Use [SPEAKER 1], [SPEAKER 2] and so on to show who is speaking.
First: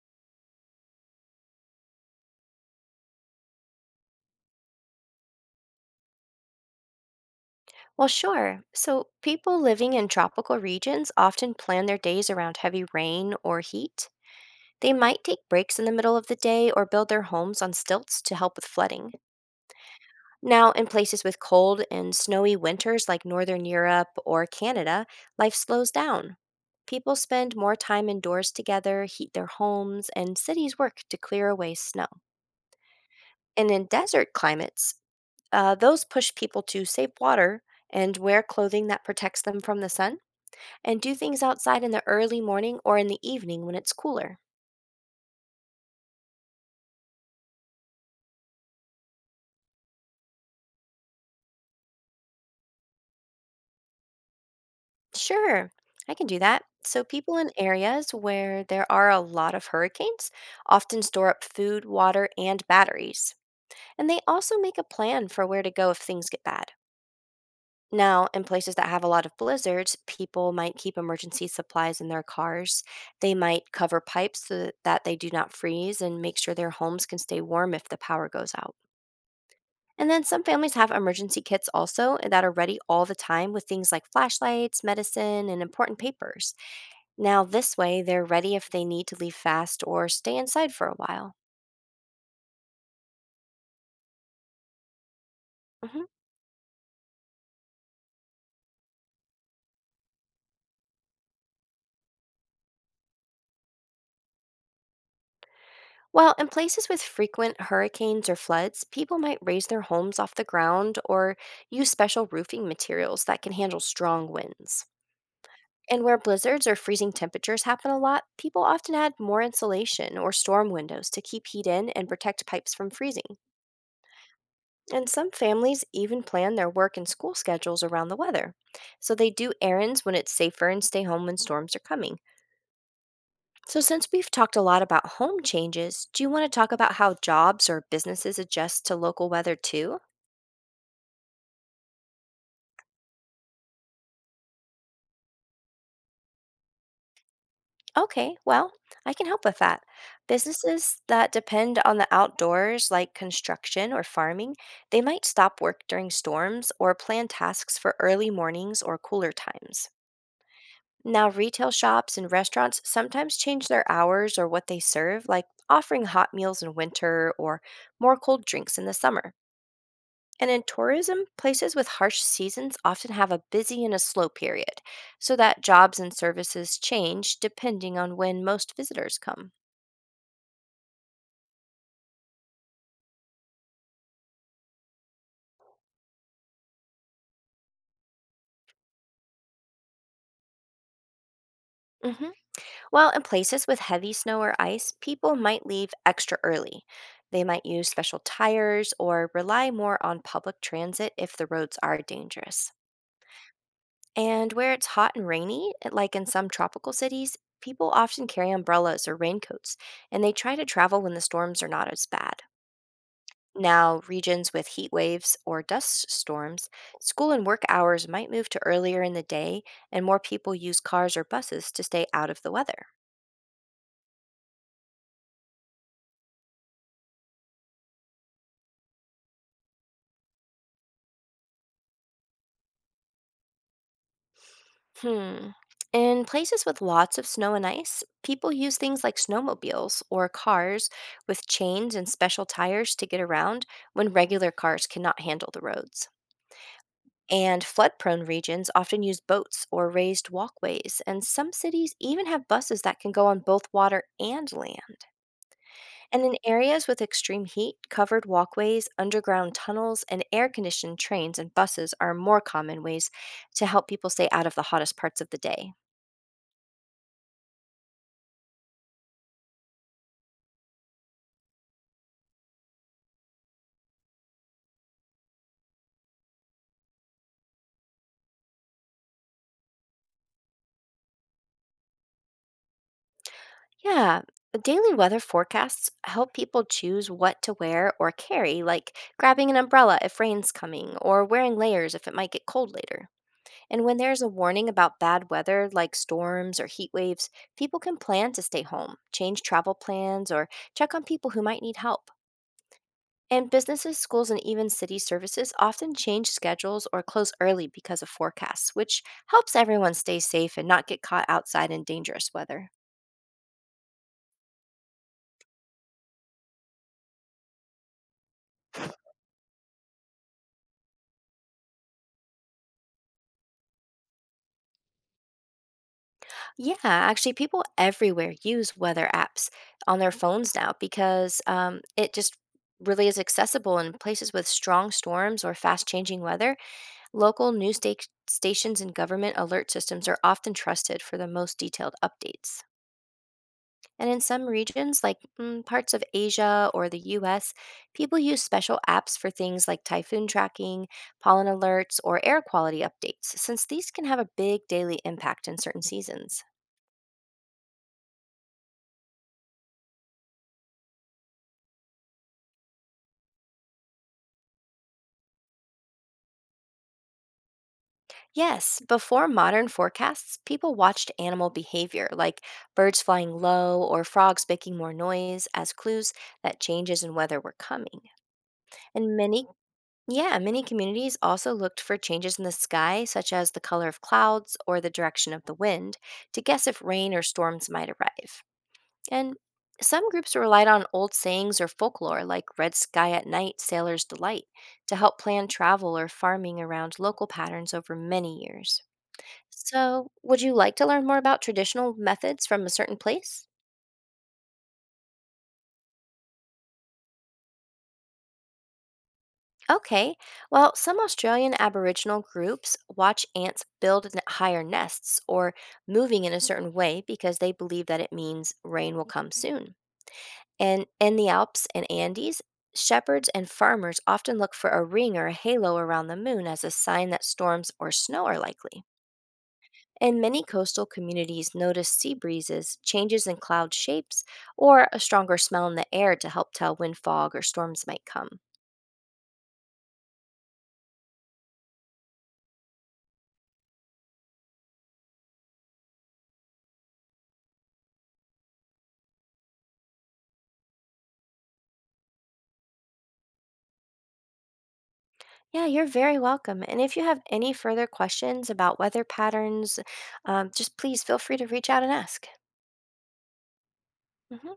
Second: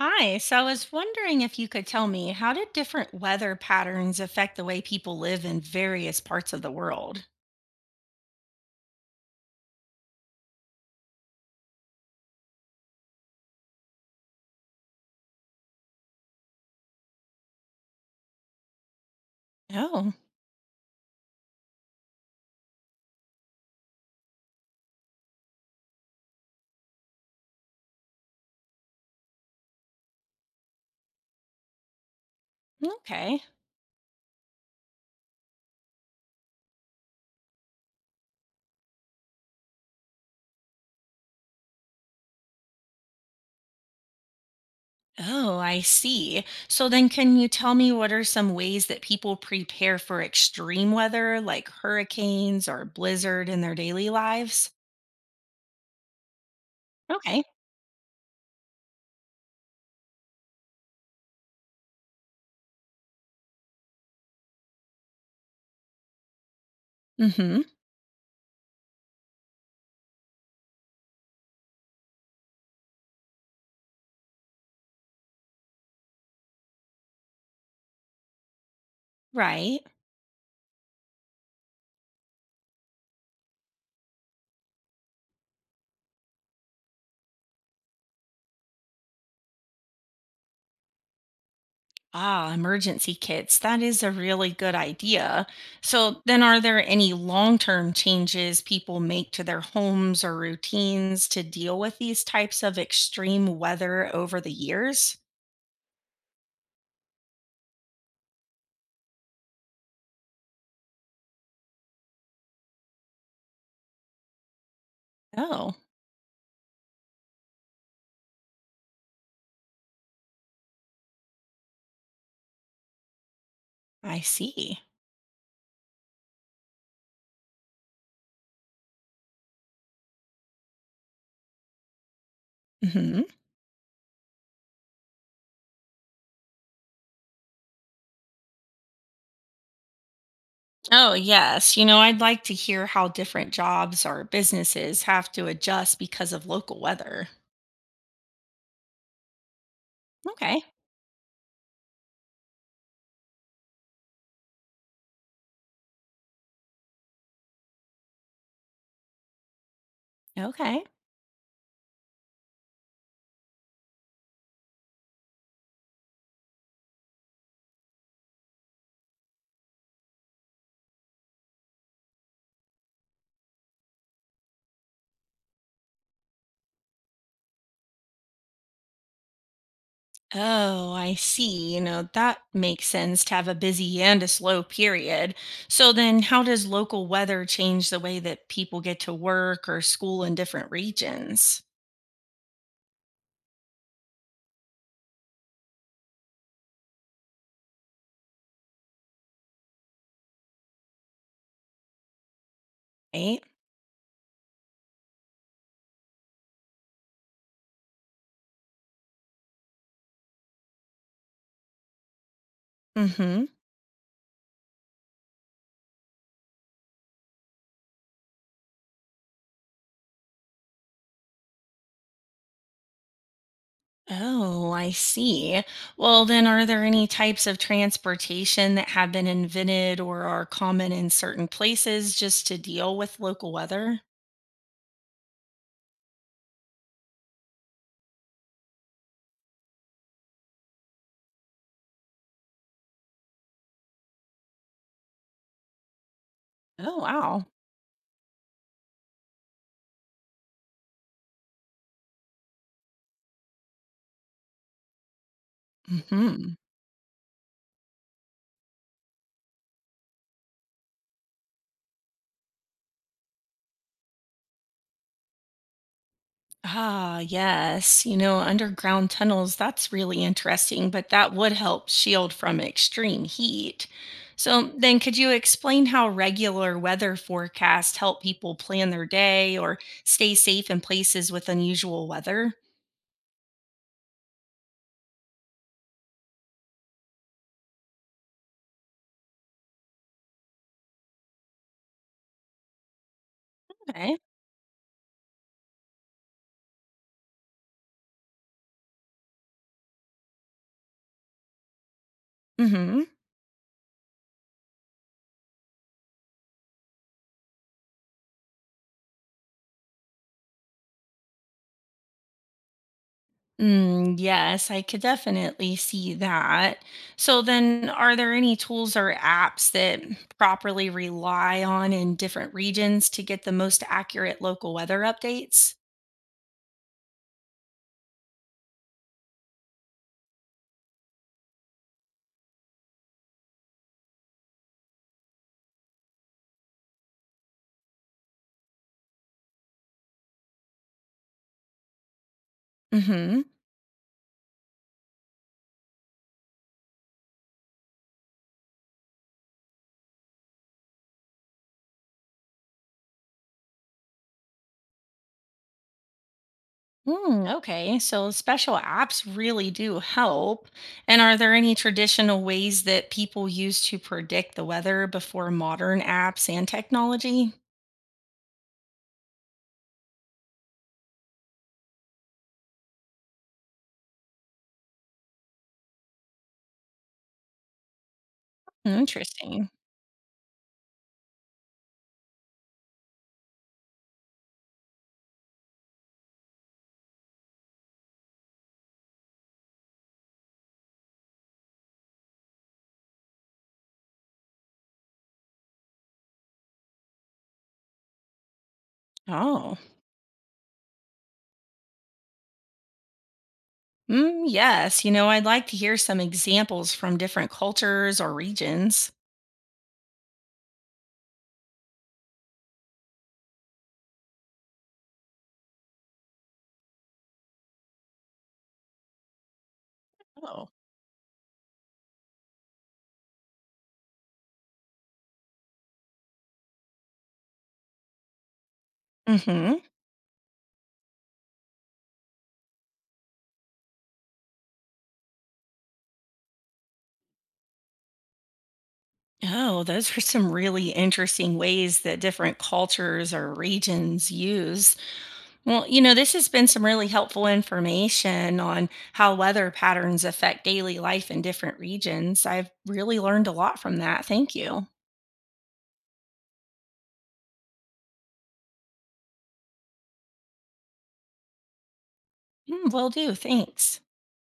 [SPEAKER 1] Hi, so I was wondering if you could tell me how do different weather patterns affect the way people live in various parts of the world?
[SPEAKER 2] Well, sure. So, people living in tropical regions often plan their days around heavy rain or heat. They might take breaks in the middle of the day or build their homes on stilts to help with flooding.
[SPEAKER 1] Oh,
[SPEAKER 2] Now, in places with cold and snowy winters like Northern Europe or Canada, life slows down. People spend more time indoors together, heat their homes, and cities work to clear away snow.
[SPEAKER 1] okay.
[SPEAKER 2] And in desert climates, those push people to save water and wear clothing that protects them from the sun and do things outside in the early morning or in the evening when it's cooler.
[SPEAKER 1] Oh, I see. So then, can you tell me what are some ways that people prepare for extreme weather like hurricanes or blizzard in their daily lives?
[SPEAKER 2] Sure, I can do that. So, people
[SPEAKER 1] Okay.
[SPEAKER 2] in areas where there are a lot of hurricanes often store up food, water, and batteries. And they also make a plan for where to go if things get bad.
[SPEAKER 1] Mm hmm.
[SPEAKER 2] Now, in places that have a lot of blizzards, people might keep emergency supplies in their cars. They might cover pipes so that they do not freeze and make sure their homes can stay warm if the power goes out.
[SPEAKER 1] Right.
[SPEAKER 2] And then some families have emergency kits also that are ready all the time with things like flashlights, medicine, and important papers. Now, this way, they're ready if they need to leave fast or stay inside for a while.
[SPEAKER 1] Ah, emergency kits. That is a really good idea.
[SPEAKER 2] Mhm.
[SPEAKER 1] So, then are there any long term changes people make to their homes or routines to deal with these types of extreme weather over the years?
[SPEAKER 2] Well, in places with frequent hurricanes or floods, people might raise their homes off the ground or use special roofing materials that can handle strong winds.
[SPEAKER 1] Oh,
[SPEAKER 2] And where blizzards or freezing temperatures happen a lot, people often add more insulation or storm windows to keep heat in and protect pipes from freezing.
[SPEAKER 1] I see.
[SPEAKER 2] And some families even plan their work and school schedules around the weather. So they do errands when it's safer and stay home when storms are coming.
[SPEAKER 1] Hmm.
[SPEAKER 2] So, since we've talked a lot about home changes, do you want to talk about how jobs or businesses adjust to local weather too?
[SPEAKER 1] Oh, yes. I'd like to hear how different jobs or businesses have to adjust because of local weather.
[SPEAKER 2] Okay, well, I can help with that.
[SPEAKER 1] Okay.
[SPEAKER 2] Businesses that depend on the outdoors, like construction or farming, they might stop work during storms or plan tasks for early mornings or cooler times.
[SPEAKER 1] Okay.
[SPEAKER 2] Now, retail shops and restaurants sometimes change their hours or what they serve, like offering hot meals in winter or more cold drinks in the summer. And in tourism, places with harsh seasons often have a busy and a slow period, so that jobs and services change depending on when most visitors come.
[SPEAKER 1] Oh, I see. That makes sense to have a busy and a slow period. So then, how does local weather change the way that people get to work or school in different regions?
[SPEAKER 2] Mhm. While in places with heavy snow or ice, people might leave extra early. They might use special tires or rely more on public transit if the roads are dangerous.
[SPEAKER 1] Right?
[SPEAKER 2] And where it's hot and rainy, like in some tropical cities, people often carry umbrellas or raincoats and they try to travel when the storms are not as bad.
[SPEAKER 1] Mm-hmm.
[SPEAKER 2] Now, regions with heat waves or dust storms, school and work hours might move to earlier in the day, and more people use cars or buses to stay out of the weather.
[SPEAKER 1] Oh, I see. Well, then, are there any types of transportation that have been invented or are common in certain places just to deal with local weather?
[SPEAKER 2] Hmm. In places with lots of snow and ice, people use things like snowmobiles or cars with chains and special tires to get around when regular cars cannot handle the roads.
[SPEAKER 1] Oh, wow.
[SPEAKER 2] And flood prone regions often use boats or raised walkways, and some cities even have buses that can go on both water and land. And in
[SPEAKER 1] Mm-hmm.
[SPEAKER 2] areas with extreme heat, covered walkways, underground tunnels, and air conditioned trains and buses are more common ways to help people stay out of the hottest parts of the day.
[SPEAKER 1] Ah, yes. Underground tunnels, that's really interesting, but that would help shield from extreme heat. So, then could you explain how regular weather forecasts help people plan their day or stay safe in places with unusual weather?
[SPEAKER 2] Yeah, daily weather forecasts help people choose what to wear or carry, like grabbing an umbrella if rain's coming, or wearing layers if it might get cold later. And when
[SPEAKER 1] Okay.
[SPEAKER 2] there's a warning about bad weather, like storms or heat waves, people can plan to stay home, change travel plans, or check on people who might need help.
[SPEAKER 1] Mm-hmm.
[SPEAKER 2] And businesses, schools, and even city services often change schedules or close early because of forecasts, which helps everyone stay safe and not get caught outside in dangerous weather.
[SPEAKER 1] Mm, yes, I could definitely see that. So, then are there any tools or apps that properly rely on in different regions to get the most accurate local weather updates?
[SPEAKER 2] Yeah, actually, people everywhere use weather apps on their phones now because it just really is accessible in places with strong storms or fast changing weather. Local news stations and government alert systems are often trusted for the most detailed updates.
[SPEAKER 1] Mm-hmm.
[SPEAKER 2] And in some regions, like parts of Asia or the US, people use special apps for things like typhoon tracking, pollen alerts, or air quality updates, since these can have a big daily impact in certain seasons.
[SPEAKER 1] Mm, okay, so special apps really do help. And are there any traditional ways that people use to predict the weather before modern apps and technology?
[SPEAKER 2] Yes, before modern forecasts, people watched animal behavior like birds flying low or frogs making more noise as clues that changes in weather were coming. And
[SPEAKER 1] Interesting.
[SPEAKER 2] yeah, many communities also looked for changes in the sky, such as the color of clouds or the direction of the wind, to guess if rain or storms might arrive. And some groups relied on old sayings or folklore like red sky at night, sailor's delight, to help plan travel or farming around local patterns over many years.
[SPEAKER 1] Oh,
[SPEAKER 2] So, would you like to learn more about traditional methods from a certain place?
[SPEAKER 1] mm, yes. I'd like to hear some examples from different cultures or regions.
[SPEAKER 2] Okay, well, some Australian Aboriginal groups watch ants build higher nests or moving in a certain way because they believe that it means rain will come soon.
[SPEAKER 1] Oh.
[SPEAKER 2] And in the Alps and Andes, shepherds and farmers often look for a ring or a halo around the moon as a sign that storms or snow are likely.
[SPEAKER 1] Mm-hmm.
[SPEAKER 2] And many coastal communities notice sea breezes, changes in cloud shapes, or a stronger smell in the air to help tell when fog or storms might come.
[SPEAKER 1] Oh, those are some really interesting ways that different cultures or regions use. Well, this has been some really helpful information on how weather patterns affect daily life in different regions. I've really learned a lot from that. Thank you.
[SPEAKER 2] Yeah, you're very welcome. And if you have any further questions about weather patterns, just please feel free to reach out and ask.
[SPEAKER 1] Mm, will do. Thanks.
[SPEAKER 2] Mhm.